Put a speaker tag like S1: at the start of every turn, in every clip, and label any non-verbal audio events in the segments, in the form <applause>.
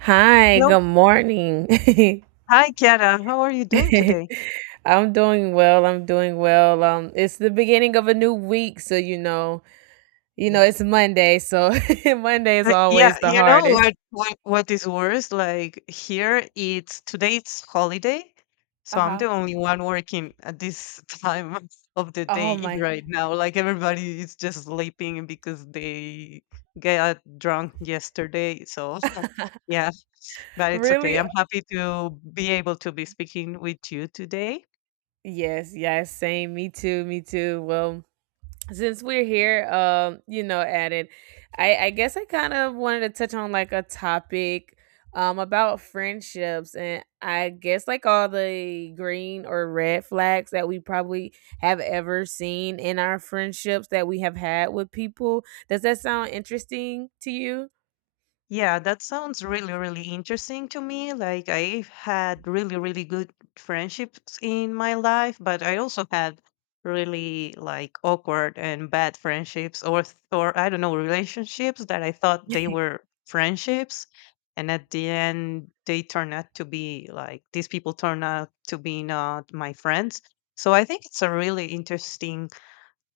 S1: Hi,
S2: Hello.
S1: good morning. <laughs>
S2: Hi, Chiara. How are you doing today?
S1: I'm doing well. I'm doing well. It's the beginning of a new week, so
S2: Yeah.
S1: it's Monday, so <laughs> Monday is
S2: Yeah,
S1: always the
S2: you know
S1: hardest.
S2: what is worse? Like here it's today it's holiday, so I'm the
S1: Uh-huh.
S2: only one working at this <laughs> time of the
S1: Oh
S2: day
S1: my.
S2: right now. Like everybody is just sleeping because they got drunk yesterday. So <laughs>
S1: <laughs>
S2: yeah, but it's okay.
S1: Really?
S2: I'm happy to be able to be speaking with you today.
S1: Yes, yes, same. Me too, me too. Well, since we're here, at it, I guess I kind of wanted to touch on, like, a topic, about friendships, and I guess, like, all the green or red flags that we probably have ever seen in our friendships that we have had with people. Does that sound interesting to you?
S2: Yeah, that sounds really, really interesting to me. Like, I've had really, really good friendships in my life, but I also had really like awkward and bad friendships or I don't know, relationships that I thought they
S1: <laughs>
S2: were friendships, and at the end they turn out to be like these people turn out to be not my friends. So I think it's a really interesting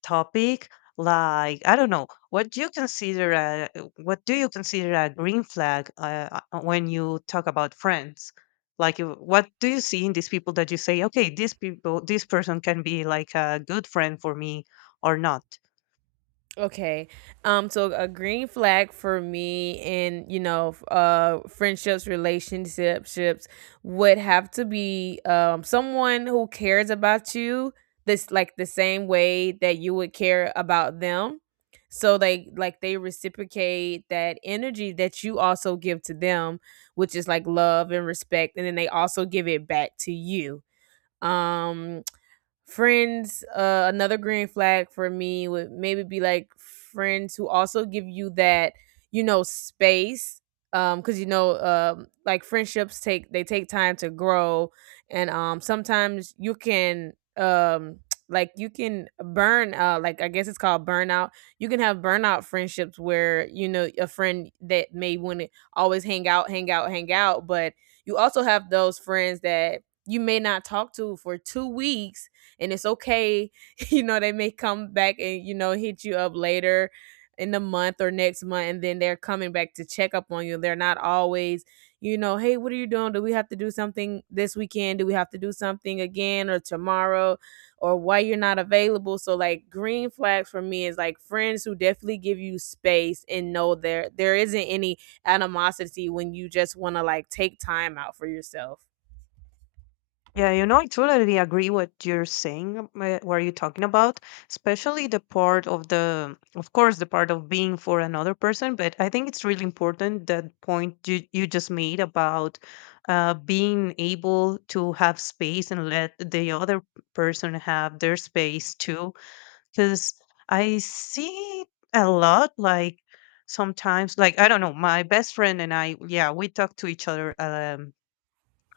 S2: topic. Like, I don't know, what do you consider a, what do you consider a green flag, when you talk about friends? Like what do you see in these people that you say, okay, these people, this person can be like a good friend for me or not?
S1: Okay. So a green flag for me, in, you know, friendships, relationships ships would have to be, someone who cares about you, this like the same way that you would care about them. So they reciprocate that energy that you also give to them, which is like love and respect, and then they also give it back to you. Um Friends, another green flag for me would maybe be, like, friends who also give you that, you know, space, because, you know, like, friendships take, they take time to grow. And sometimes you can, <tsk> like, you can burn, like, I guess, it's called burnout. You can have burnout friendships where, you know, a friend that may want to always hang out, hang out, hang out, but you also have those friends that you may not talk to for 2 weeks, and it's okay. <laughs> You know, they may come back, and, you know, hit you up later in the month or next month, and then they're coming back to check up on you. They're not always, you know, hey, what are you doing? Do we have to do something this weekend? Do we have to do something again or tomorrow? Or why you're not available? So, like, green flags for me is, like, friends who definitely give you space and know there isn't any animosity when you just want to, like, take time out for yourself.
S2: Yeah, you know, I totally agree what you're saying, what you're talking about, especially the part of the, of course, the part of being for another person. But I think it's really important that point you just made about being able to have space and let the other person have their space too. Because I see a lot, like sometimes, like, I don't know, my best friend and I, yeah, we talk to each other.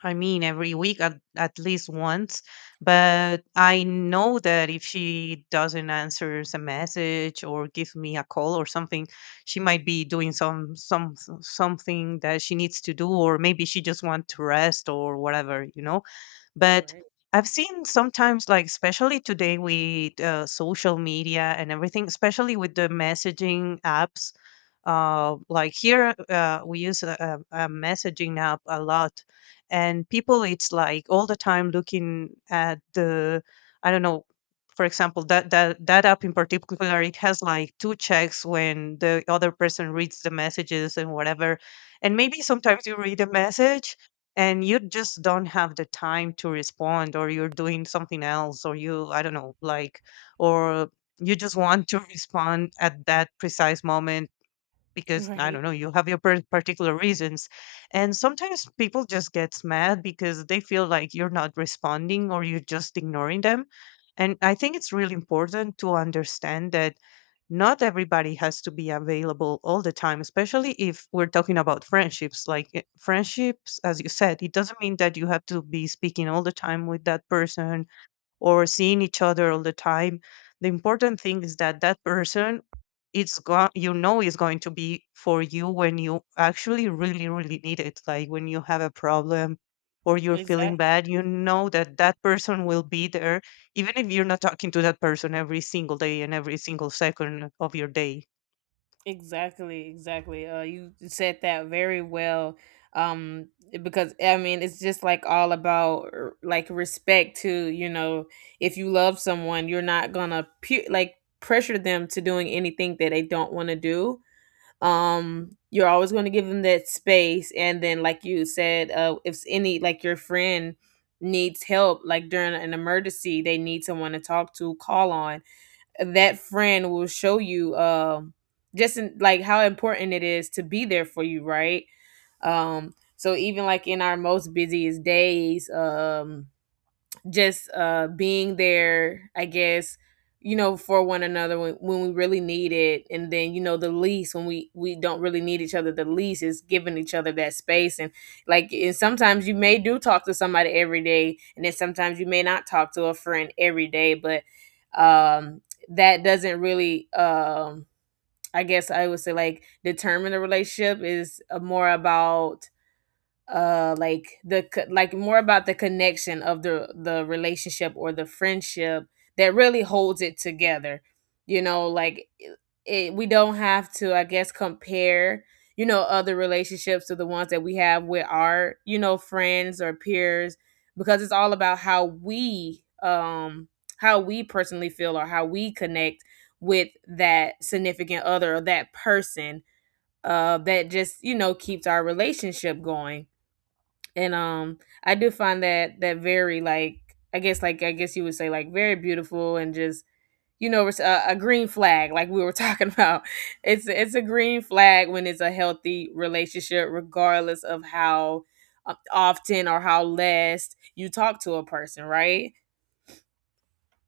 S2: I mean, every week at least once. But I know that if she doesn't answer a message or give me a call or something, she might be doing some something that she needs to do, or maybe she just wants to rest or whatever, you know. But
S1: Right.
S2: I've seen sometimes, like especially today with social media and everything, especially with the messaging apps. Like here, we use a messaging app a lot. And people, it's like all the time looking at the, I don't know, for example, that app in particular, it has like two checks when the other person reads the messages and whatever. And maybe sometimes you read a message and you just don't have the time to respond, or you're doing something else, or you, I don't know, like, or you just want to <laughs> respond at that precise moment
S1: <laughs>
S2: because I don't
S1: Right.
S2: know, you have your particular reasons. And sometimes people just gets mad because they feel like you're not responding or you're just ignoring them. And I think it's really important to understand that not everybody has to be available all the time, especially if we're talking about friendships. Like, eh, friendships, as you said, it doesn't mean that you have to be speaking all the time with that person or seeing each other all the time. The important thing is that that person, it's going, you know, is going to be for you when you actually really, really need it, like when you have a problem or you're feeling
S1: Exactly.
S2: bad, you know that that person will be there, even if you're not talking to that person every single day and every single second of your day.
S1: Exactly, exactly. You said that very well. Because, I mean, it's just, like, all about, like, respect to, you know, if you love someone, you're not gonna like pressure them to doing anything that they don't want to do. You're always going to give them that space, and then, like you said, if any, like, your friend needs help, like, during an emergency, they need someone to talk to, call on. That friend will show you, just in, like, how important it is to be there for you, right? So, even like in our most busiest days, just being there, I guess, you know, for one another when, we really need it. And then, you know, the least when we don't really need each other, the least is giving each other that space. And, like, and sometimes you may do talk to somebody every day, and then sometimes you may not talk to a friend every day, but, um that doesn't really, I guess I would say, like, determine the relationship. Is more about, like, the like, more about the connection of the relationship or the friendship that really holds it together. You know, like, we don't have to, I guess, compare, you know, other relationships to the ones that we have with our, you know, friends or peers. Because it's all about how we, how we personally feel or how we connect with that significant other or that person, that just, you know, keeps our relationship going. And, I do find that very, like, I guess, like, you would say, like, very beautiful, and just, you know, it's a green flag, like we were talking <laughs> about. It's a green flag when it's a healthy relationship, regardless of how, often or how less you talk to a person, right?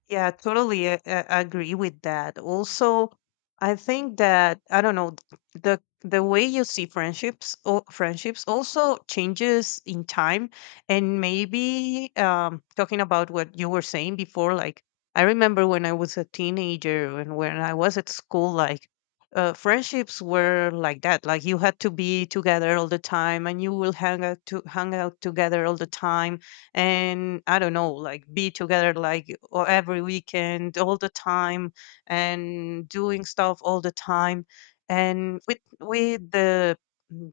S2: Yeah, totally, agree with that. Also, I think that I don't know, the way you see friendships or friendships also changes in time. And maybe talking about what you were saying before, like, I remember when I was a teenager and when I was at school, like, friendships were like that. Like you had to be together all the time, and you will hang out together all the time, and I don't know, like be together, like every weekend, all the time, and doing stuff all the time. And with the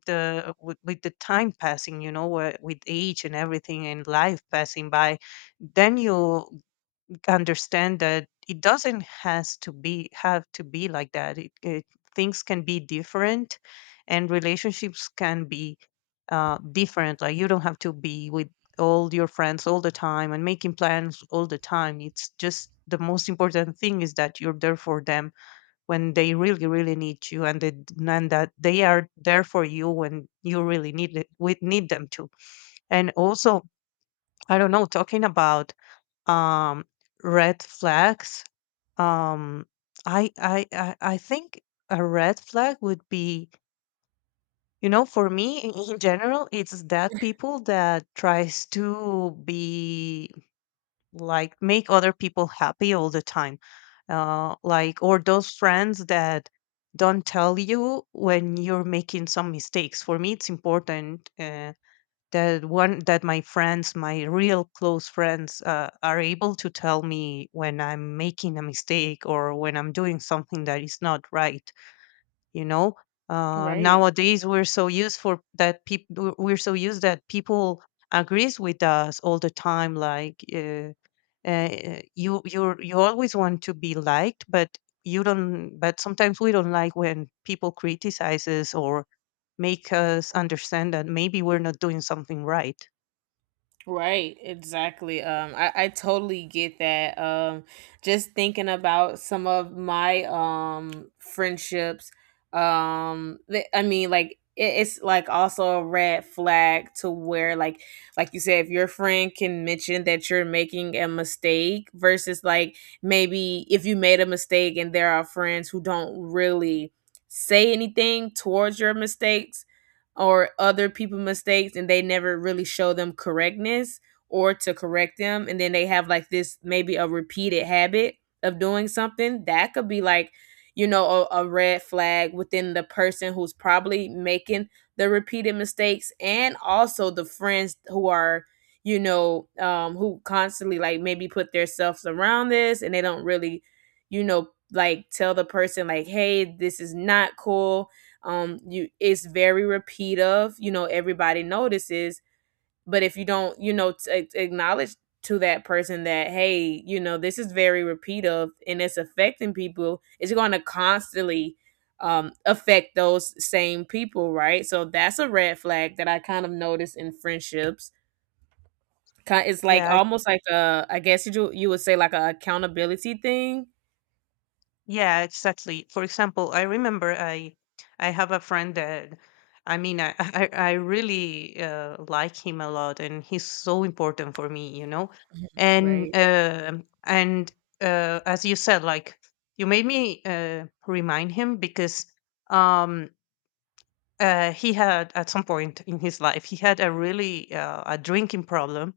S2: with the time passing, you know, with age and everything, and life passing by, then you understand that it doesn't has to be have to be like that. It things can be different and relationships can be different. Like you don't have to be with all your friends all the time and making plans all the time. It's just the most important thing is that you're there for them when they really, really need you. And, they, and that they are there for you when you really need it, we need them to. And also, I don't know, talking about um, red flags. Um, I think a red flag would be, you know, for me in general, it's that people that tries to be like make other people happy all the time. Like, or those friends that don't tell you when you're making some mistakes. For me, it's important. That one, that my friends, my real close friends, are able to tell me when I'm making a mistake or when I'm doing something that is not right, you know.
S1: Right.
S2: Nowadays, we're so used for that people, we're so used that people agrees with us all the time. Like, uh, you always want to be liked, but you don't, but sometimes we don't like when people criticize us or make us understand that maybe we're not doing something right.
S1: Right, exactly. I totally get that. Just thinking about some of my, friendships. I mean, like, it's like also a red flag, to where, like you said, if your friend can mention that you're making a mistake, versus, like, maybe if you made a mistake and there are friends who don't really say anything towards your mistakes or other people mistakes, and they never really show them correctness or to correct them, and then they have, like, this maybe a repeated habit of doing something that could be, like, you know, a red flag within the person who's probably making the repeated mistakes, and also the friends who are, you know, who constantly, like, maybe put themselves around this, and they don't really, you know, like, tell the person, like, hey, this is not cool. You, it's very repetitive. You know, everybody notices. But if you don't, you know, acknowledge to that person that, hey, you know, this is very repetitive and it's affecting people, it's going to constantly, affect those same people, right? So that's a red flag that I kind of notice in friendships. It's like
S2: Yeah.
S1: almost like a, I guess, you would say, like, a accountability thing.
S2: Yeah, exactly. For example, I remember I have a friend that, I mean, I <laughs> I really, like him a lot, and he's so important for me, you know. And
S1: Right.
S2: uh, and as you said, like, you made me, remind him, because um he had, at some point in his life he had a really, a drinking problem.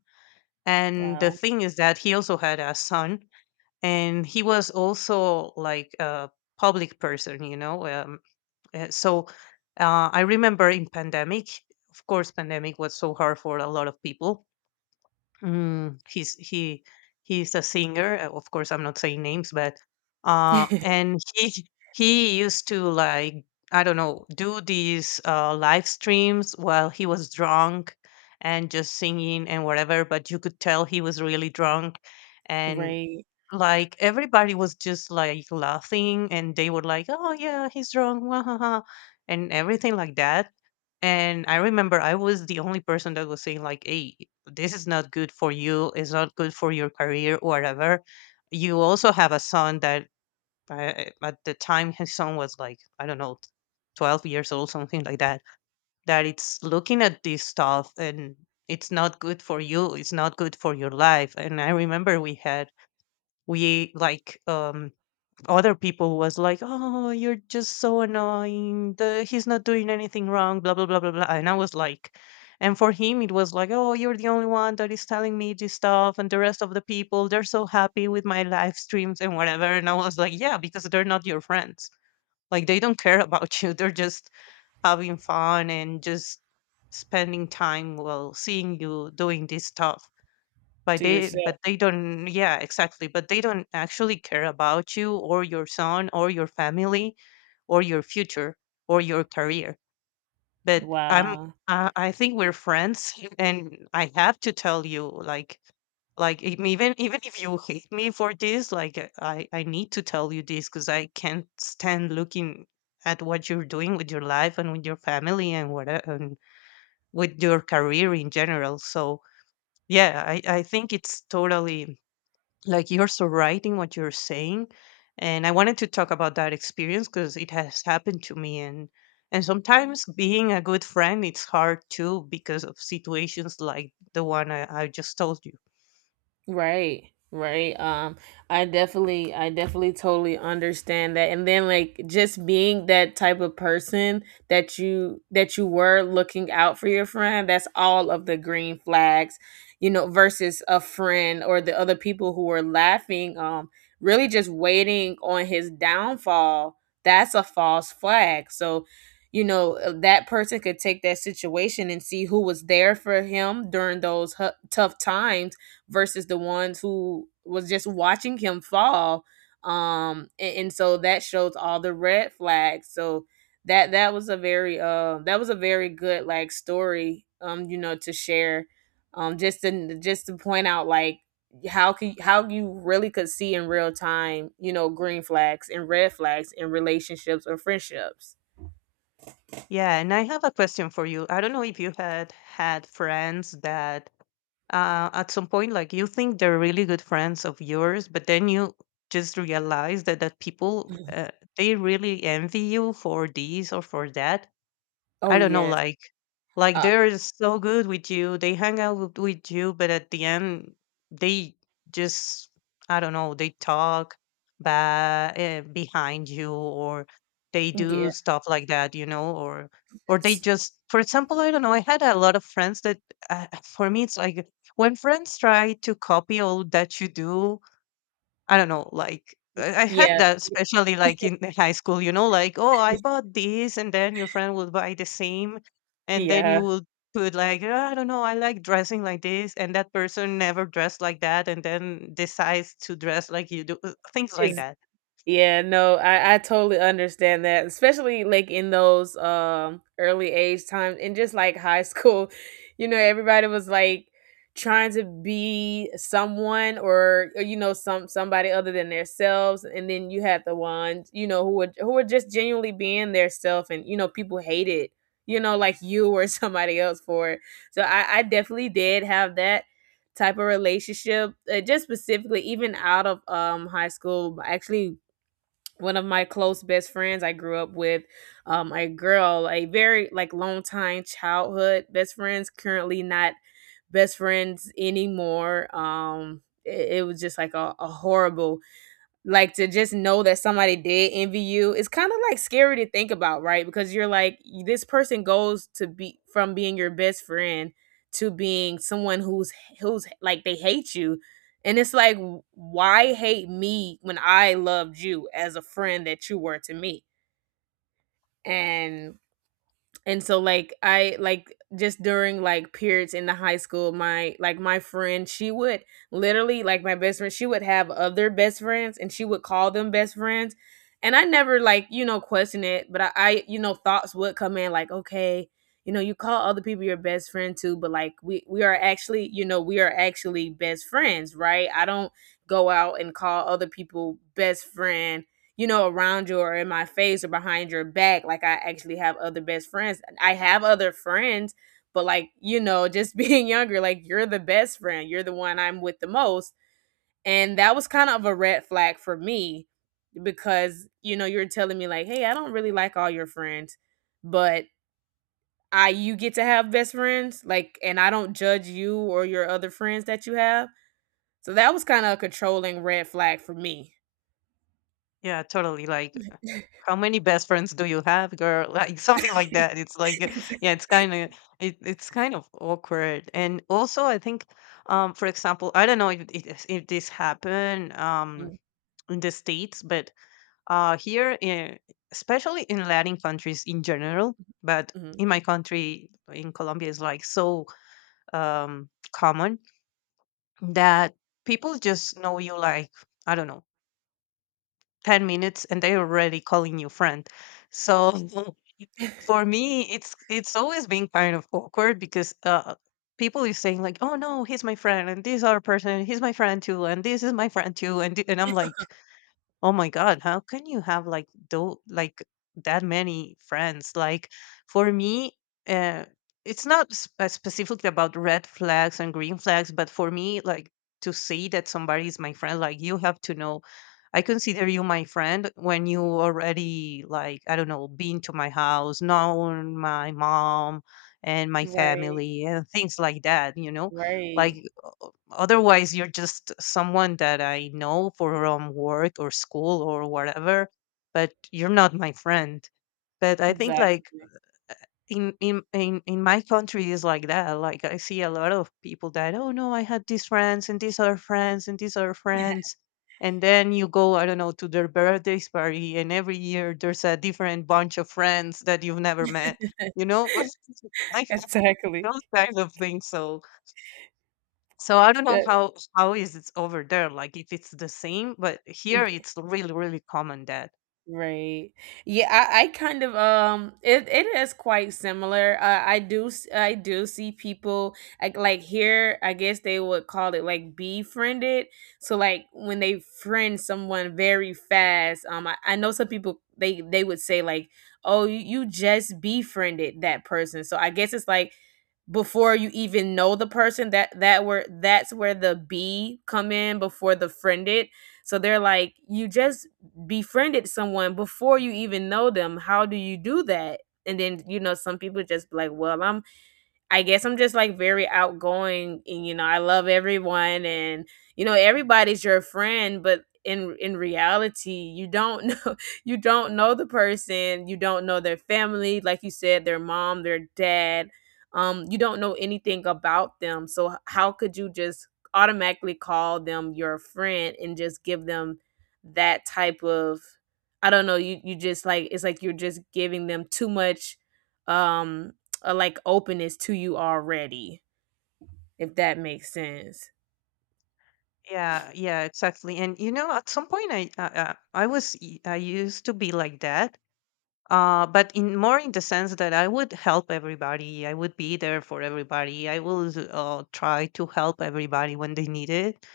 S2: And the
S1: Wow.
S2: thing is that he also had a son, and he was also like a public person, you know, so I remember in pandemic, of course pandemic was so hard for a lot of people. mm, he's he he's a singer, of course I'm not saying names, but
S1: <laughs>
S2: and he used to like, I don't know, do these live streams while he was drunk and just singing and whatever, but you could tell he was really drunk. And
S1: Right.
S2: like, everybody was just like laughing and they were like, "Oh yeah, he's drunk, wah, ha, ha," and everything like that. And I remember I was the only person that was saying like, "Hey, this is not good for you. It's not good for your career or whatever." You also have a son that, uh, at the time his son was like, I don't know, 12 years old, something like that, that it's looking at this stuff, and it's not good for you, it's not good for your life. And I remember we had, we like other people was like, oh, you're just so annoying, the, he's not doing anything wrong, blah blah blah blah blah, and I was like, and for him it was like, oh, you're the only one that is telling me this stuff, and the rest of the people they're so happy with my live streams and whatever, and I was like, yeah, because they're not your friends. Like, they don't care about you. <laughs> They're just having fun and just spending time while seeing you doing this stuff.
S1: To yourself.
S2: But they don't, yeah, exactly, but they don't actually care about you or your son or your family or your future or your career. But I'm
S1: Wow.
S2: I I think we're friends <laughs> and I have to tell you, like even if you hate me for this, like I need to tell you this because I can't stand looking at what you're doing with your life and with your family and what and with your career in general. So yeah, I think it's totally like you're so right in what you're saying. And I wanted to talk about that experience because it has happened to me, and sometimes being a good friend, it's hard too because of situations like the one I just told you.
S1: Right. Right. I definitely totally understand that. And then, like, just being that type of person that you were looking out for your friend, that's all of the green flags, you know, versus a friend or the other people who were laughing, really just waiting on his downfall. That's a false flag. So, you know, that person could take that situation and see who was there for him during those tough times versus the ones who was just watching him fall. And So that shows all the red flags. So that was a very good, like, story, you know, to share, just to point out, like, how can, how you really could see in real time, you know, green flags and red flags in relationships or friendships.
S2: Yeah, and I have a question for you. I don't know if you had had friends that, at some point, like, you think they're really good friends of yours, but then you just realize that people, they really envy you for this or for that.
S1: Oh,
S2: I don't know,
S1: yes.
S2: like
S1: uh
S2: they're so good with you, they hang out with you, but at the end they just, I don't know, they talk behind you, or they do stuff like that, you know, or they
S1: yes.
S2: just, for example, I don't know, I had a lot of friends that, for me, it's like when friends try to copy all that you do. I don't know, like I had
S1: Yeah,
S2: that, especially like in the high school, you know, like, oh, I bought this, and then your friend will buy the same, and then you
S1: yeah.
S2: will put like, I don't know, I like dressing like this, and that person never dressed like that, and then decides to dress like you do, things like
S1: is
S2: that."
S1: Yeah, no, I totally understand that, especially, like, in those, early age times and just, like, high school. <laughs> You know, everybody was, like, trying to be someone, or, you know, somebody other than themselves, and then you had the ones, you know, who were just genuinely being their self, and, you know, people hated, you know, like, you or <laughs> somebody else for it. So, I definitely did have that type of relationship, just specifically, even out of, high school, actually, one of my close best friends I grew up with, a girl, a very, like, long time childhood best friends, currently not best friends anymore. It was just like a horrible, like, to just know that somebody did envy you, it's kinda, like, scary to think about, right? Because you're like, this person goes to be from being your best friend to being someone who's like, they hate you, and it's like, why hate me when I loved you as a friend that you were to me?" And and so, like, I like just during, like, periods in the high school, my friend, she would literally, like, my best friend, she would have other best friends, and she would call them best friends. And I never, like, you know, question it, but I you know, thoughts would come in, like, okay, you know, you call other people your best friend too, but, like, we are actually you know we are actually best friends, right? I don't go out and call other people best friend, you know, around you or in my face or behind your back. Like, I actually have other best friends. I have other friends, but, like, you know, just <laughs> being younger, like, you're the best friend. You're the one I'm with the most. And that was kind of a red flag for me because, you know, you're telling me like, "Hey, I don't really like all your friends, but I you get to have best friends, like, and I don't judge you or your other friends that you have." So that was kind of a controlling red flag for me.
S2: Yeah, totally. Like,
S1: <laughs>
S2: how many best friends do you have, girl? <laughs> Like something like that. It's like, yeah, it's kind of it's kind of awkward. And also, I think, for example, I don't know if, it, if this happened. In the states, but here in, especially in Latin countries in general, but
S1: Mhm.
S2: in my country, in Colombia, is like so common that people just know you like, I don't know, 10 minutes, and they're already calling you friend. So, <laughs> for me, it's always been kind of awkward, because people is saying like, "Oh no, he's my friend, and this other person, he's my friend too, and this is my friend too," and, and I'm like, "Oh my God, how can you have like though like that many friends?" Like, for me, uh, it's not specifically about red flags and green flags, but for me, like, to say that somebody is my friend, like, you have to know. I consider you my friend when you already, like, I don't know, been to my house, known my mom and my
S1: Right.
S2: family and things like that. You know, like,
S1: Right.
S2: otherwise, you're just someone that I know from work or school or whatever, but you're not my friend. But I think
S1: Exactly.
S2: like in in my country is like that. Like, I see a lot of people that, oh no, I had these friends and these other friends and these other friends. And then you go, I don't know, to their birthday party, and every year there's a different bunch of friends that you've never met. You
S1: <laughs>
S2: know, <laughs> I have
S1: Exactly.
S2: those kinds of things. So so I don't know
S1: That
S2: how is it's over there, like if it's the same, but here it's really really common that.
S1: Right. Yeah, I kind of, it is quite similar. I do see people, like, here, I guess, they would call it, like, befriended. So like when they friend someone very fast, I know some people they would say like, "Oh, you just befriended that person." So I guess it's like before you even know the person that's where the B come in before the friended. So they're like, you just befriended someone before you even know them. How do you do that? And then you know, some people just be like, well I guess I'm just like very outgoing, and you know, I love everyone, and you know, everybody's your friend. But in reality, you don't know <laughs> you don't know the person, you don't know their family, like you said, their mom, their dad. You don't know anything about them. So how could you just automatically call them your friend and just give them that type of, I don't know, you just like, it's like you're just giving them too much um a like openness to you already, if that makes sense.
S2: Yeah, yeah, exactly. And you know, at some point, I was I used to be like that. But in more in the sense that I would help everybody, I would be there for everybody, I would, try to help everybody when they need it.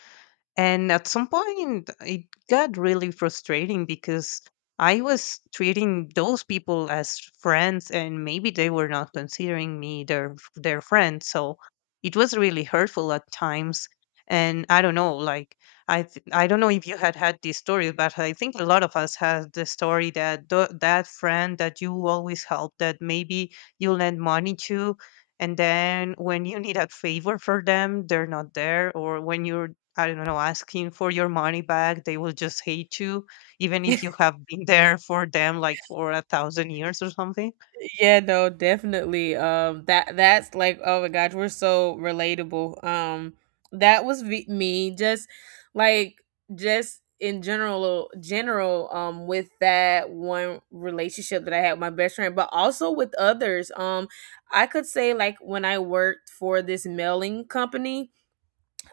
S2: And at some point, it got really frustrating because I was treating those people as friends, and maybe they were not considering me their friend. So it was really hurtful at times. And I don't know, like, I I don't know if you had had this story, but I think a lot of us had the story that that friend that you always help, that maybe you lend money to, and then when you need a favor for them, they're not there, or when you are, I don't know, asking for your money back, they will just hate you, even if you have been there for them like for a thousand years or something.
S1: <laughs> Yeah, no, definitely. That's like, oh my gosh, we're so relatable. That was me, just like just in general. With that one relationship that I had with my best friend, but also with others. I could say like when I worked for this mailing company,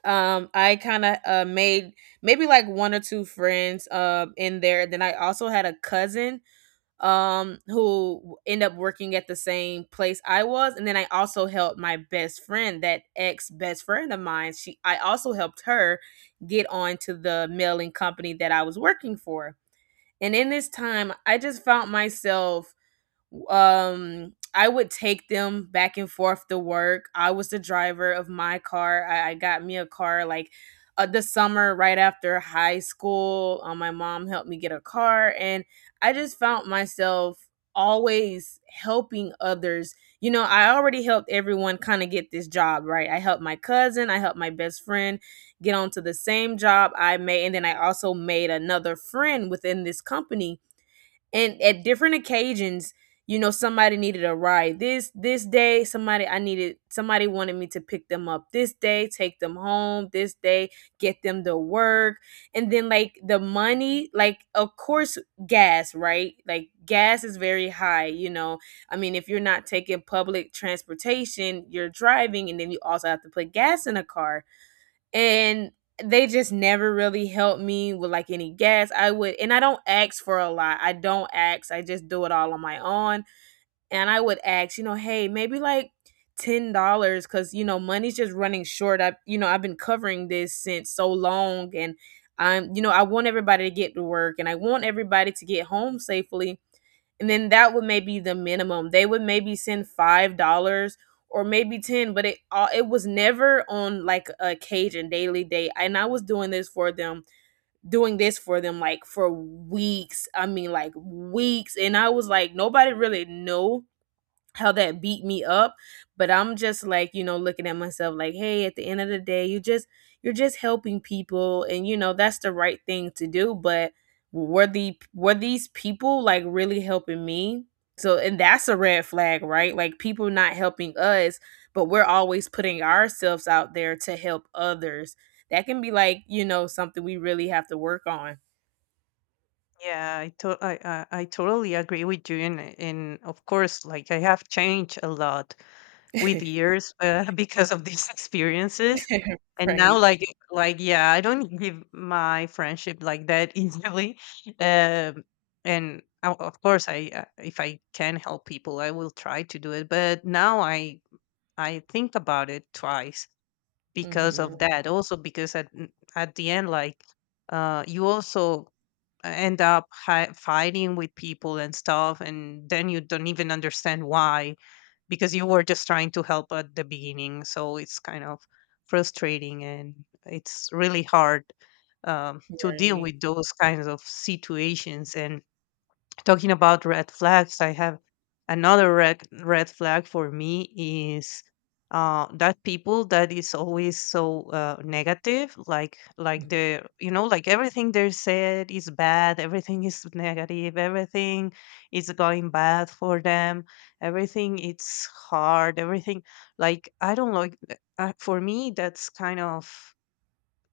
S1: I kind of made maybe like one or two friends in there. Then I also had a cousin who ended up working at the same place I was. And then I also helped my best friend, that ex best friend of mine, she I also helped her get on to the mailing company that I was working for. And in this time I just found myself, I would take them back and forth to work. I was the driver of my car. I got me a car like the summer right after high school. My mom helped me get a car, and I just found myself always helping others. You know, I already helped everyone kind of get this job, right? I helped my cousin, I helped my best friend get onto the same job I made, and then I also made another friend within this company. And at different occasions, you know, somebody needed a ride this day, somebody I needed somebody wanted me to pick them up this day, take them home this day, get them to work. And then like the money, like of course gas, right? Like gas is very high, you know. I mean, if you're not taking public transportation, you're driving, and then you also have to put gas in a car. And they just never really helped me with like any gas. I would, and I don't ask for a lot. I don't ask. I just do it all on my own. And I would ask, you know, hey, maybe like $10, because you know, money's just running short. You know, I've been covering this since so long, and you know, I want everybody to get to work, and I want everybody to get home safely. And then that would maybe the minimum. They would maybe send $5 or maybe 10, but it was never on like a Cajun daily date. And I was doing this for them, doing this for them like for weeks. I mean, like weeks, and I was like, nobody really knew how that beat me up. But I'm just like, you know, looking at myself like, hey, at the end of the day, you're just helping people, and you know, that's the right thing to do. But were these people like really helping me? So and that's a red flag, right? Like people not helping us, but we're always putting ourselves out there to help others. That can be like, you know, something we really have to work on.
S2: Yeah, I totally agree with you, and of course, like, I have changed a lot with
S1: <laughs>
S2: years, <laughs> because of these <laughs> experiences, and now
S1: Right.
S2: like, yeah, I don't give my friendship like that <laughs> easily, um, and of course, I, if I can help people, I will try to do it. But now I think about it twice because
S1: Mhm.
S2: of that. Also, because at at the end, like, you also end up fighting with people and stuff, and then you don't even understand why, because you were just trying to help at the beginning. So it's kind of frustrating, and it's really hard, to deal
S1: Right.
S2: with those kinds of situations and talking about red flags, I have another red flag for me is that people that is always so, negative, like
S1: Mhm.
S2: the, you know, like everything they said is bad, everything is negative, everything is going bad for them, everything it's hard, everything, like, I don't like. For me, that's kind of,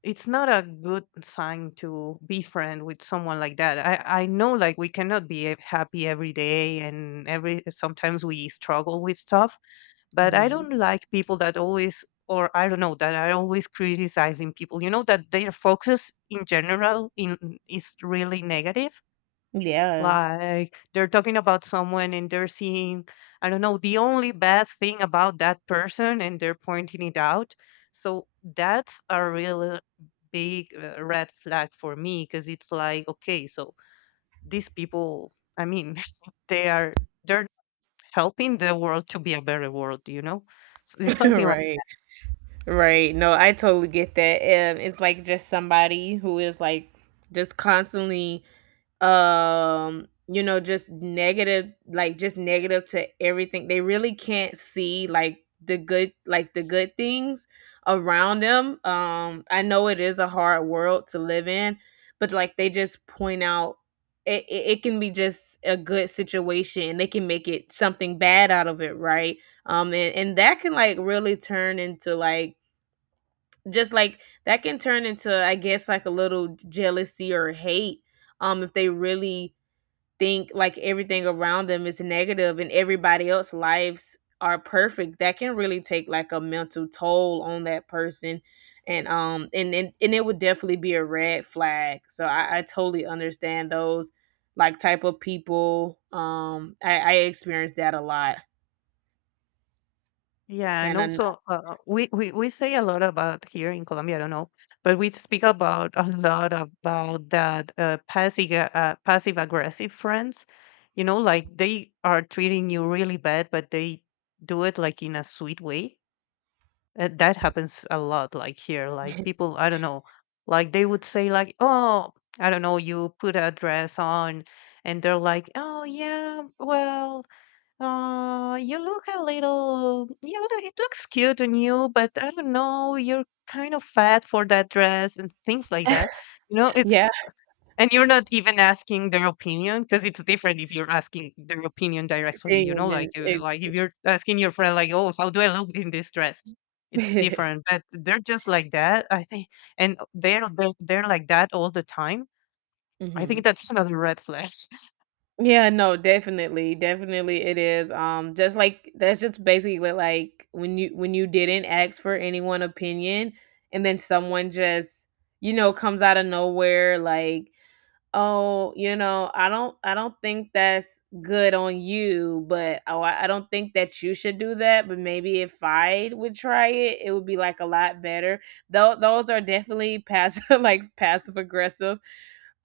S2: it's not a good sign to be friend with someone like that. I know, like, we cannot be happy every day and every sometimes we struggle with stuff, but I
S1: Mhm.
S2: don't like people that always, or I don't know, that are always criticizing people. You know, that their focus in general in is really negative,
S1: Yeah.
S2: like they're talking about someone and they're seeing, I don't know, the only bad thing about that person and they're pointing it out. So that's a real big, red flag for me, because it's like, okay, so these people, I mean, <laughs> they are, they're helping the world to be a better world, you know? So it's
S1: <laughs>
S2: something.
S1: Right, right. No, I totally get that. It's like just somebody who is like just constantly you know, just negative, like just negative to everything. They really can't see like the good, like the good things around them. I know it is a hard world to live in, but like they just point out it can be just a good situation, and they can make it something bad out of it, right? And that can like really turn into like just like that can turn into, I guess, like a little jealousy or hate. If they really think like everything around them is negative, and everybody else's lives are perfect, that can really take like a mental toll on that person. And it would definitely be a red flag. So I totally understand those like type of people. I experienced that a lot
S2: Yeah, and
S1: and I
S2: also, we we say a lot about here in Colombia, I don't know, but we speak about a lot about that, passive, passive aggressive friends. You know, like, they are treating you really bad, but they do it like in a sweet way. That happens a lot, like here, like people, I don't know, like they would say like, "Oh, I don't know, you put a dress on," and they're like, "Oh yeah, well, uh, you look a little, you know, it looks cute on you, but I don't know, you're kind of fat for that dress," and things like that. You know,
S1: <laughs> yeah <laughs>
S2: and you're not even asking their opinion, because it's different if you're asking their opinion
S1: I
S2: directly, you know,
S1: did.
S2: like if you're asking your friend, like, "Oh, how do I look in this dress?" It's different, but they're just like that, I think, and they're like that all the time. I think
S1: Mhm. <laughs>
S2: that's <laughs> another red flag.
S1: Yeah, no, definitely. Definitely it is. Just like, that's just basically like when you didn't ask for anyone opinion, and then someone just, you know, comes out of nowhere like, "Oh, you know, I don't think that's good on you, but oh, I don't think that you should do that, but maybe if I would try it, it would be like a lot better." Though those are definitely passive <laughs> like passive aggressive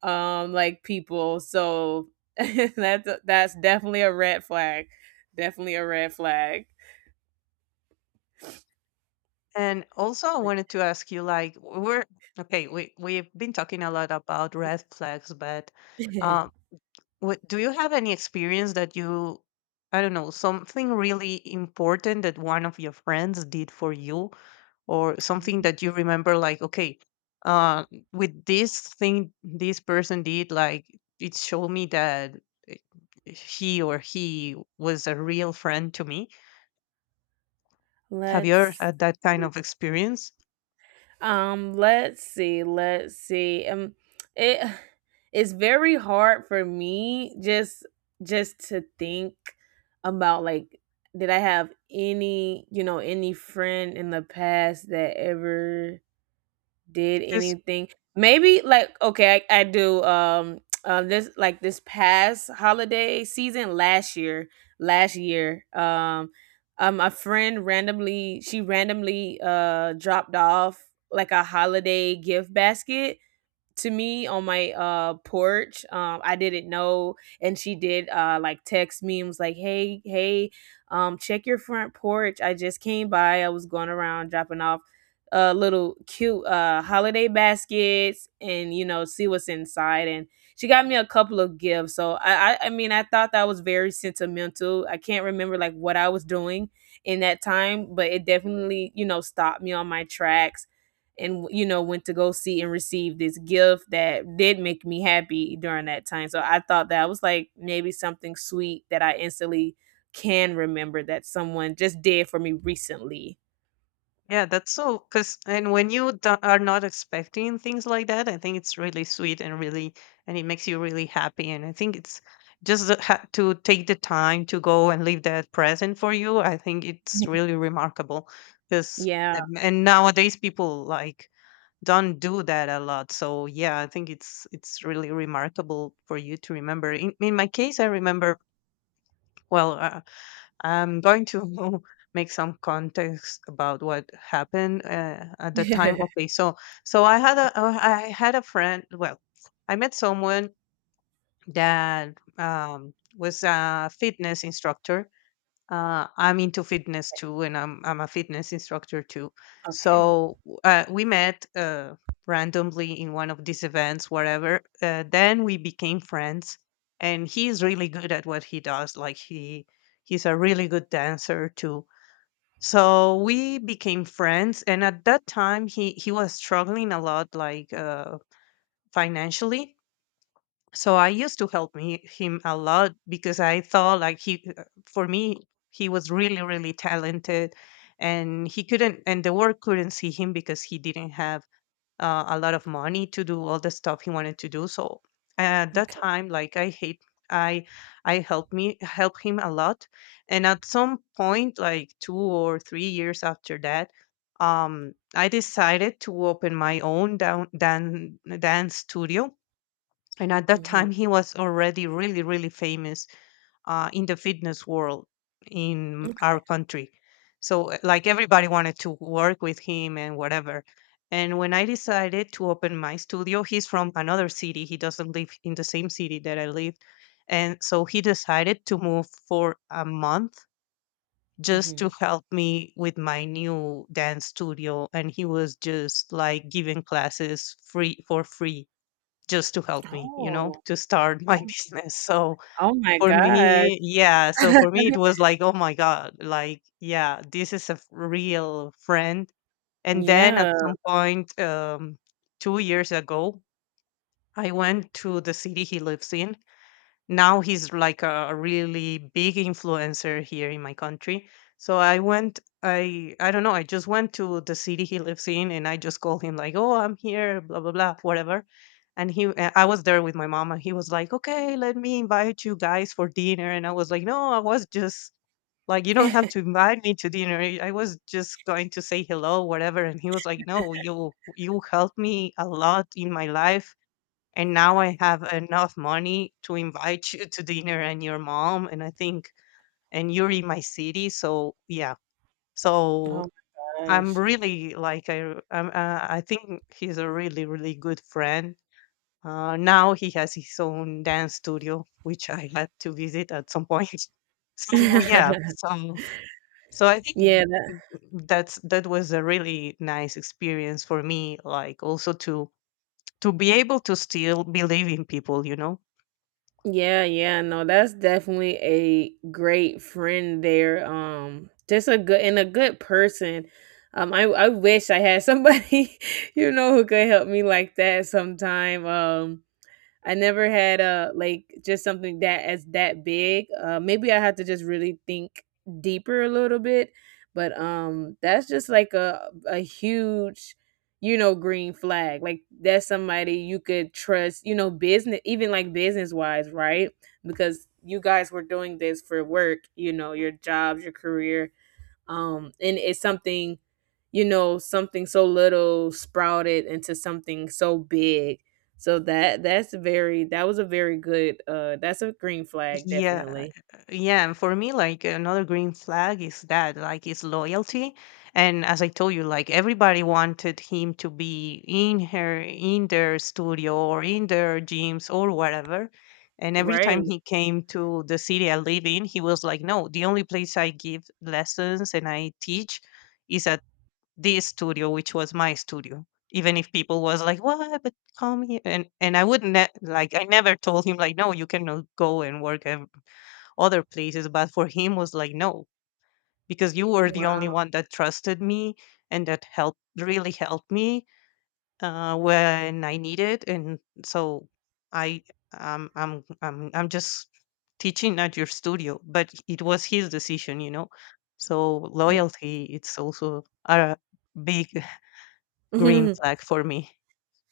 S1: like people. So <laughs> that's definitely a red flag, definitely a red flag.
S2: And also, I wanted to ask you, like, we're okay. We we've been talking a lot about red flags, but um,
S1: <laughs>
S2: what, do you have any experience that you, I don't know, something really important that one of your friends did for you, or something
S1: Mm.
S2: that you remember, like, okay, uh, with this thing this person did, like, it showed me that eh, he or he was a real friend to me. Have you ever
S1: Let's
S2: had that kind
S1: see.
S2: of experience?
S1: Let's see, it it's very hard for me just to think about like, did I have any, you know, any friend in the past that ever did
S2: Just
S1: anything, maybe like, okay. I do, this past holiday season, last year. A friend randomly, she randomly dropped off like a holiday gift basket to me on my porch. I didn't know, and she did like text me and was like, hey, check your front porch. I just came by. I was going around dropping off little cute holiday baskets, and you know, see what's inside. And she got me a couple of gifts. So I mean, I thought that was very sentimental. I can't remember like what I was doing in that time, but it definitely, you know, stopped me on my tracks, and you know, went to go see and receive this gift that did make me happy during that time. So I thought that, I was like, maybe something sweet that I instantly can remember, that someone just did for me recently.
S2: yeah, that's so. Because and when you are not expecting things like that, I think it's really sweet and really, and it makes you really happy. And I think it's just to take the time to go and leave that present for you. I think it's
S1: <laughs>
S2: really remarkable. Because
S1: Yeah.
S2: and nowadays people like don't do that a lot. So yeah, I think it's really remarkable for you to remember. In my case, I remember well. I'm going to <laughs> make some context about what happened, at the time.
S1: <laughs>
S2: Okay, so so I had a, I had a friend. Well, I met someone that, was a fitness instructor, I'm into fitness too, and I'm a fitness instructor too.
S1: Okay,
S2: So, we met, randomly in one of these events, whatever. Then we became friends, and he's really good at what he does. Like, he's a really good dancer too. So we became friends, and at that time, he was struggling a lot, like, financially, so I used to help me him a lot, because I thought like he, for me, he was really really talented, and he couldn't, and the world couldn't see him, because he didn't have, a lot of money to do all the stuff he wanted to do. So at that
S1: okay.
S2: time, like, I hate I I helped me help him a lot. And at some point, like 2 or 3 years after that, I decided to open my own dance studio. And at that
S1: Hmm,
S2: time, he was already really really famous, in the fitness world in our country. So, like, everybody wanted to work with him and whatever. And when I decided to open my studio, he's from another city, he doesn't live in the same city that I live, and so he decided to move for a month just to
S1: hmm.
S2: help me with my new dance studio, and he was just like giving classes free for free just to help me, you know,
S1: Oh,
S2: to start my
S1: oh,
S2: <laughs> business. So
S1: oh my
S2: for
S1: gosh.
S2: me, yeah. So for
S1: <laughs>
S2: me, it was like, oh my God, like, yeah, this is a real friend. And then at
S1: Yeah.
S2: some point, 2 years ago, I went to the city he lives in now. He's like a really big influencer here in my country. So I went, I don't know, I just went to the city he lives in and I just called him like, "Oh, I'm here, blah blah blah, whatever." And he I was there with my mom and he was like, "Okay, let me invite you guys for dinner." And I was like, "No, I was just like you don't have to invite me to dinner, I was just going to say hello, whatever." And he was like, "No, you helped me a lot in my life and now I have enough money to invite you to dinner and your mom. And I think, and you're in my city, so yeah." So
S1: Oh my
S2: I'm
S1: gosh.
S2: really like I'm, I think he's a really really good friend. Now he has his own dance studio, which I had to visit at some point. <laughs> So yeah,
S1: <laughs>
S2: so I
S1: Yeah,
S2: think that was a really nice experience for me. Like also to be able to still believe in people, you know?
S1: yeah, yeah. No, that's definitely a great friend there. Just a good and a good person. I wish I had somebody, <laughs> you know, who could help me like that sometime. I never had a like just something that as that big. Maybe I have to just really think deeper a little bit, but that's just like a huge, you know, green flag. Like that's somebody you could trust. You know, business even like business wise, right? Because you guys were doing this for work. You know, your jobs, your career, and it's something, you know, something so little sprouted into something so big. So that was a very good that's a green flag,
S2: Yeah,
S1: definitely.
S2: yeah. And for me, like another green flag is that, like, is loyalty. And as I told you, like everybody wanted him to be in her, in their studio or in their gyms or whatever. And every time
S1: Right.
S2: he came to the city I live in, he was like, "No, the only place I give lessons and I teach is at this studio, which was my studio." Even if people was like, "What? But come here," and I wouldn't ne- like I never told him like, "No, you cannot go and work other places," but for him was like, "No, because you were the only
S1: Wow.
S2: one that trusted me and that helped, really helped me when I needed." And so I, I'm just teaching at your studio, but it was his decision, you know? So loyalty, it's also a big <laughs> green
S1: <laughs>
S2: flag for me.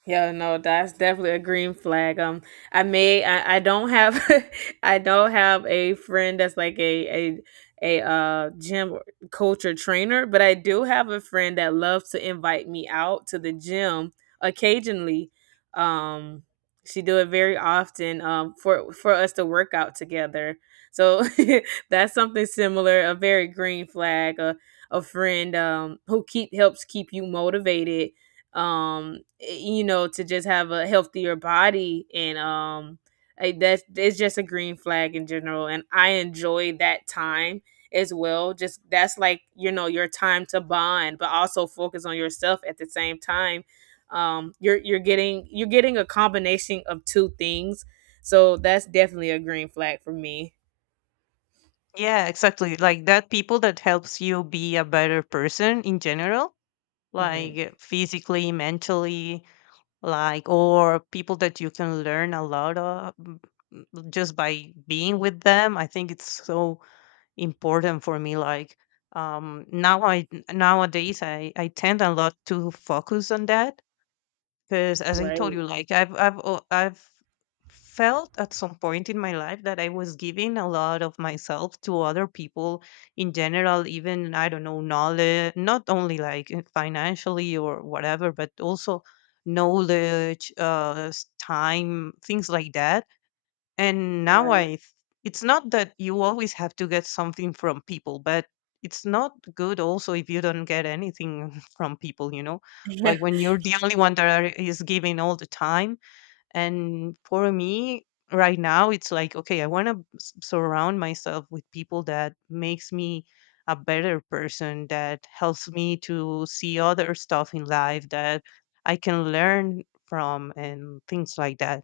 S1: Yeah, no, that's definitely a green flag. I don't have, <laughs> I don't have a friend that's like a gym coach or trainer, but I do have a friend that loves to invite me out to the gym occasionally. Um, she do it very often. For us to work out together. So <laughs> that's something similar, a very green flag, a friend who keep helps keep you motivated, you know, to just have a healthier body, and that's it's just a green flag in general. And I enjoy that time as well. Just that's like, you know, your time to bond, but also focus on yourself at the same time. You're getting a combination of two things. So that's definitely a green flag for me.
S2: Yeah, exactly. Like that people that helps you be a better person in general,
S1: Hmm.
S2: like physically, mentally, like or people that you can learn a lot of just by being with them. I think it's so important for me, like, now I nowadays I tend a lot to focus on that. 'Cause as I told you,
S1: Right,
S2: like I've al I've felt at some point in my life that I was giving a lot of myself to other people in general, even, I don't know, knowledge, not only like financially or whatever, but also knowledge, time, things like that. And now
S1: right.
S2: it's not that you always have to get something from people, but it's not good also if you don't get anything <laughs> from people, you know? Like
S1: <laughs>
S2: when you're the only one that are, is giving all the time. And for me, right now, it's like, okay, I want to surround myself with people that makes me a better person, that helps me to see other stuff in life that I can learn from and things like that.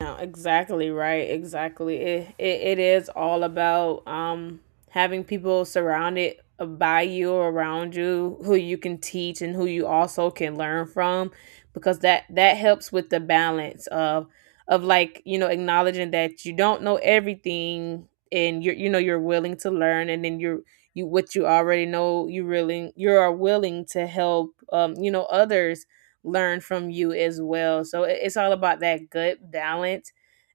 S1: No, exactly right. Exactly. It is all about having people surrounded by you or around you who you can teach and who you also can learn from. Because that helps with the balance of like, you know, acknowledging that you don't know everything, and you know, you're willing to learn, and then you, what you already know, you are willing to help you know, others learn from you as well. So it's all about that good balance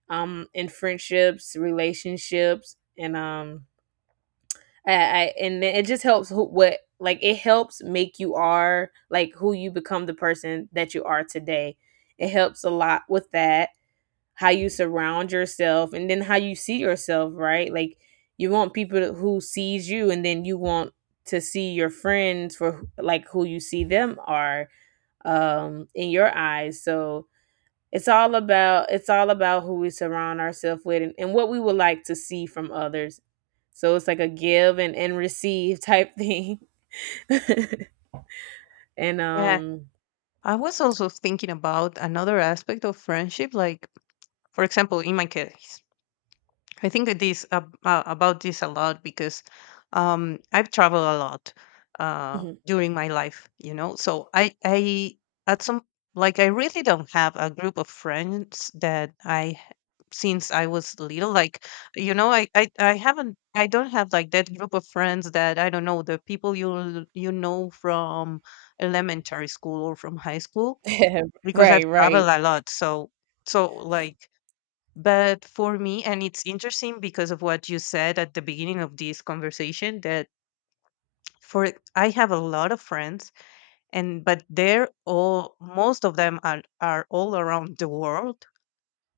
S1: in friendships, relationships and I and it just helps who, what like it helps make you are like who you become, the person that you are today. It helps a lot with that, how you surround yourself and then how you see yourself, right? Like you want people who sees you, and then you want to see your friends for who you see them are in your eyes, so it's all about who we surround ourselves with, and what we would like to see from others. So it's like a give and receive type thing <laughs> and
S2: Yeah, I was also thinking about another aspect of friendship, like, for example, in my case, I think that this about this a lot because I've traveled a lot
S1: mhm.
S2: during my life, you know. So I at some like I really don't have a group of friends that I since I was little. Like, you know, I haven't, I don't have like that group of friends that I don't know the people you know from elementary school or from high school
S1: <laughs>
S2: because
S1: right
S2: I've
S1: right
S2: traveled a lot, so like but for me and it's interesting because of what you said at the beginning of this conversation that for I have a lot of friends and but they're all most of them are all around the world,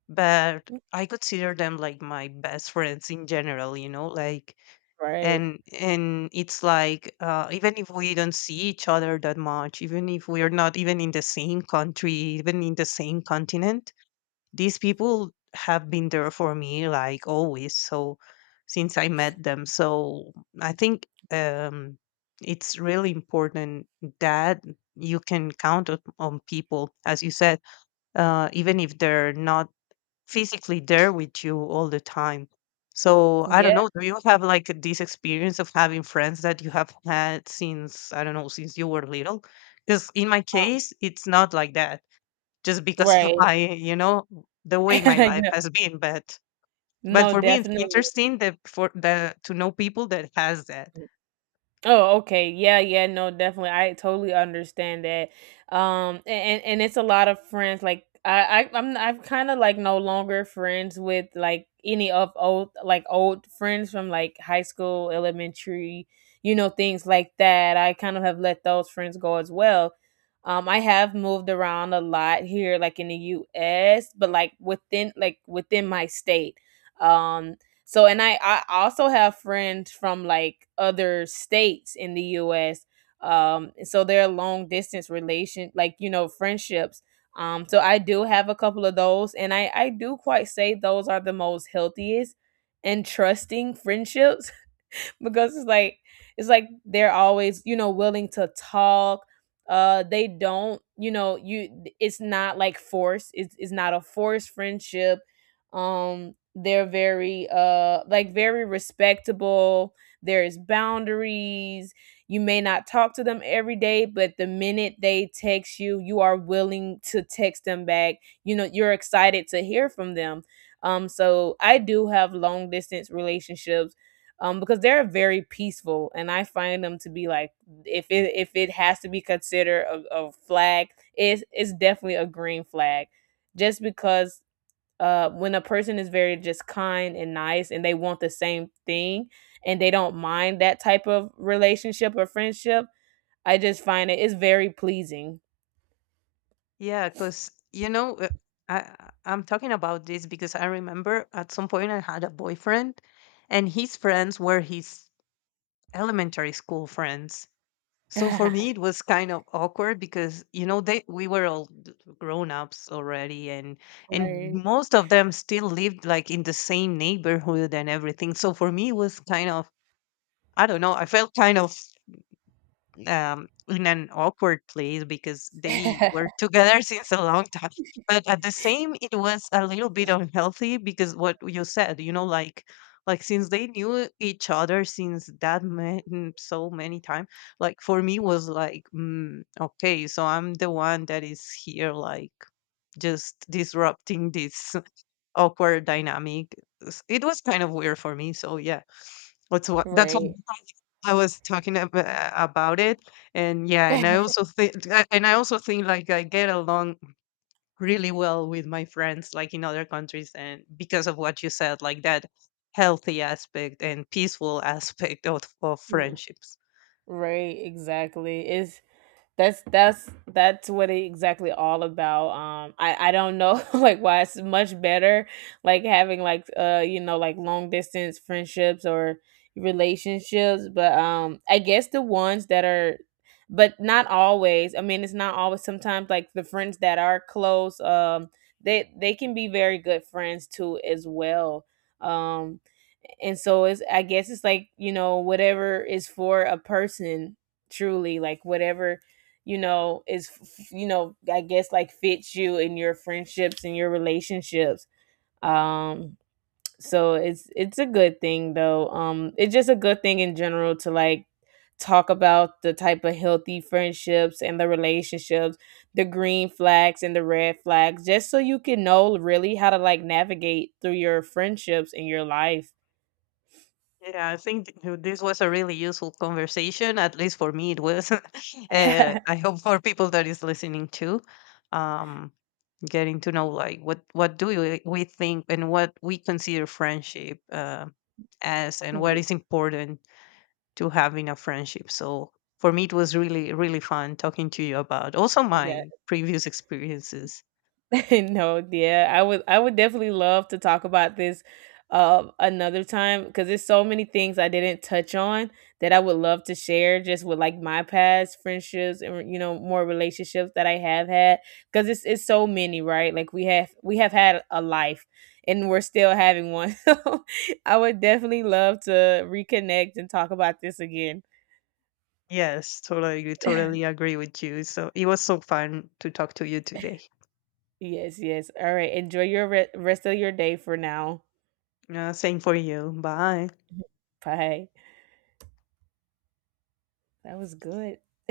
S2: but I consider them like my best friends in general, you know, like
S1: right,
S2: and it's like even if we don't see each other that much, even if we're not even in the same country, even in the same continent, these people have been there for me like always. So since I met them, so I think, it's really important that you can count on people as you said, even if they're not physically there with you all the time. So I
S1: yeah,
S2: don't know, do you have like this experience of having friends that you have had since, I don't know, since you were little? Because in my case it's not like that, just because of
S1: right.
S2: my, you know, the way my
S1: <laughs>
S2: life
S1: no,
S2: has been. But
S1: no,
S2: for me, it's
S1: definitely.
S2: interesting that for the to know people that has that.
S1: Oh, okay. Yeah, yeah, no, definitely. I totally understand that. And it's a lot of friends, like I'm kind of like no longer friends with like any of old like old friends from like high school, elementary, you know, things like that. I kind of have let those friends go as well. I have moved around a lot here, like in the US, but like within my state. Um, so, and I also have friends from like other states in the US. So they're long distance relation, like, you know, friendships. So I do have a couple of those, and I do quite say those are the most healthiest and trusting friendships <laughs> because it's like they're always, you know, willing to talk. Uh, they don't, you know, you, it's not like forced. It's not a forced friendship. Um, they're very like very respectable. There's boundaries. You may not talk to them every day, but the minute they text you, you are willing to text them back. You know, you're excited to hear from them. Um, so I do have long distance relationships, because they're very peaceful, and I find them to be like, if it has to be considered a flag, it's definitely a green flag, just because, when a person is very just kind and nice, and they want the same thing, and they don't mind that type of relationship or friendship, I just find it's very pleasing.
S2: Yeah, because you know, I'm talking about this because I remember at some point I had a boyfriend, and his friends were his elementary school friends. So for me, it
S1: <laughs>
S2: was kind of awkward because you know they we were all grown ups already, and
S1: Right.
S2: most of them still lived like in the same neighborhood and everything. So for me, it was kind of I don't know. I felt kind of in an awkward place because they were
S1: <laughs>
S2: together <laughs> since a long time. But at the same, it was a little bit unhealthy because what you said, you know, like since they knew each other since that man, so many times, like for me was like, mm, okay, so I'm the one that is here, like just disrupting this awkward dynamic. It was kind of weird for me. So yeah, that's what
S1: Right.
S2: I was talking about it. And yeah,
S1: <laughs>
S2: and I also think like I get along really well with my friends like in other countries and because of what you said like that healthy aspect and peaceful <laughs> aspect of friendships.
S1: Right, exactly. It's That's what it exactly all about. I don't know <laughs> like why it's much better, like having like, uh, you know, like long distance friendships or relationships, but um, I guess the ones that are, but not always. I mean, it's not always. Sometimes like the friends that are close, they can be very good friends too as well. Um, and so it's, I guess it's like, you know, whatever is for a person truly, like whatever, you know, is, you know, I guess like fits you in your friendships and your relationships, um, so it's a good thing though. Um, it's just a good thing in general to like talk about the type of healthy friendships and the relationships, the green flags and the red flags, just so you can know really how to like navigate through your friendships in your life.
S2: Yeah, I think this was a really useful conversation. At least for me, it was. <laughs>
S1: <laughs>
S2: I hope for people that is listening too. Um, Getting to know like what do we think and what we consider friendship as and what
S1: Mm,
S2: is important to have in a friendship. So for me it was really really fun talking to you about also
S1: yeah.
S2: my previous experiences.
S1: <laughs> No, yeah. I would definitely love to talk about this another time because there's so many things I didn't touch on that I would love to share, just with like my past friendships and, you know, more relationships that I have had, because it's so many, right? Like we have had a life and we're still having one. <laughs> So I would definitely love to reconnect and talk about this again.
S2: Yes, totally
S1: <laughs>
S2: agree with you, so it was so fun to talk to you today.
S1: Yes, yes. All right. Enjoy your rest of your day for now.
S2: Same for you. Bye.
S1: Bye. That was good. <laughs>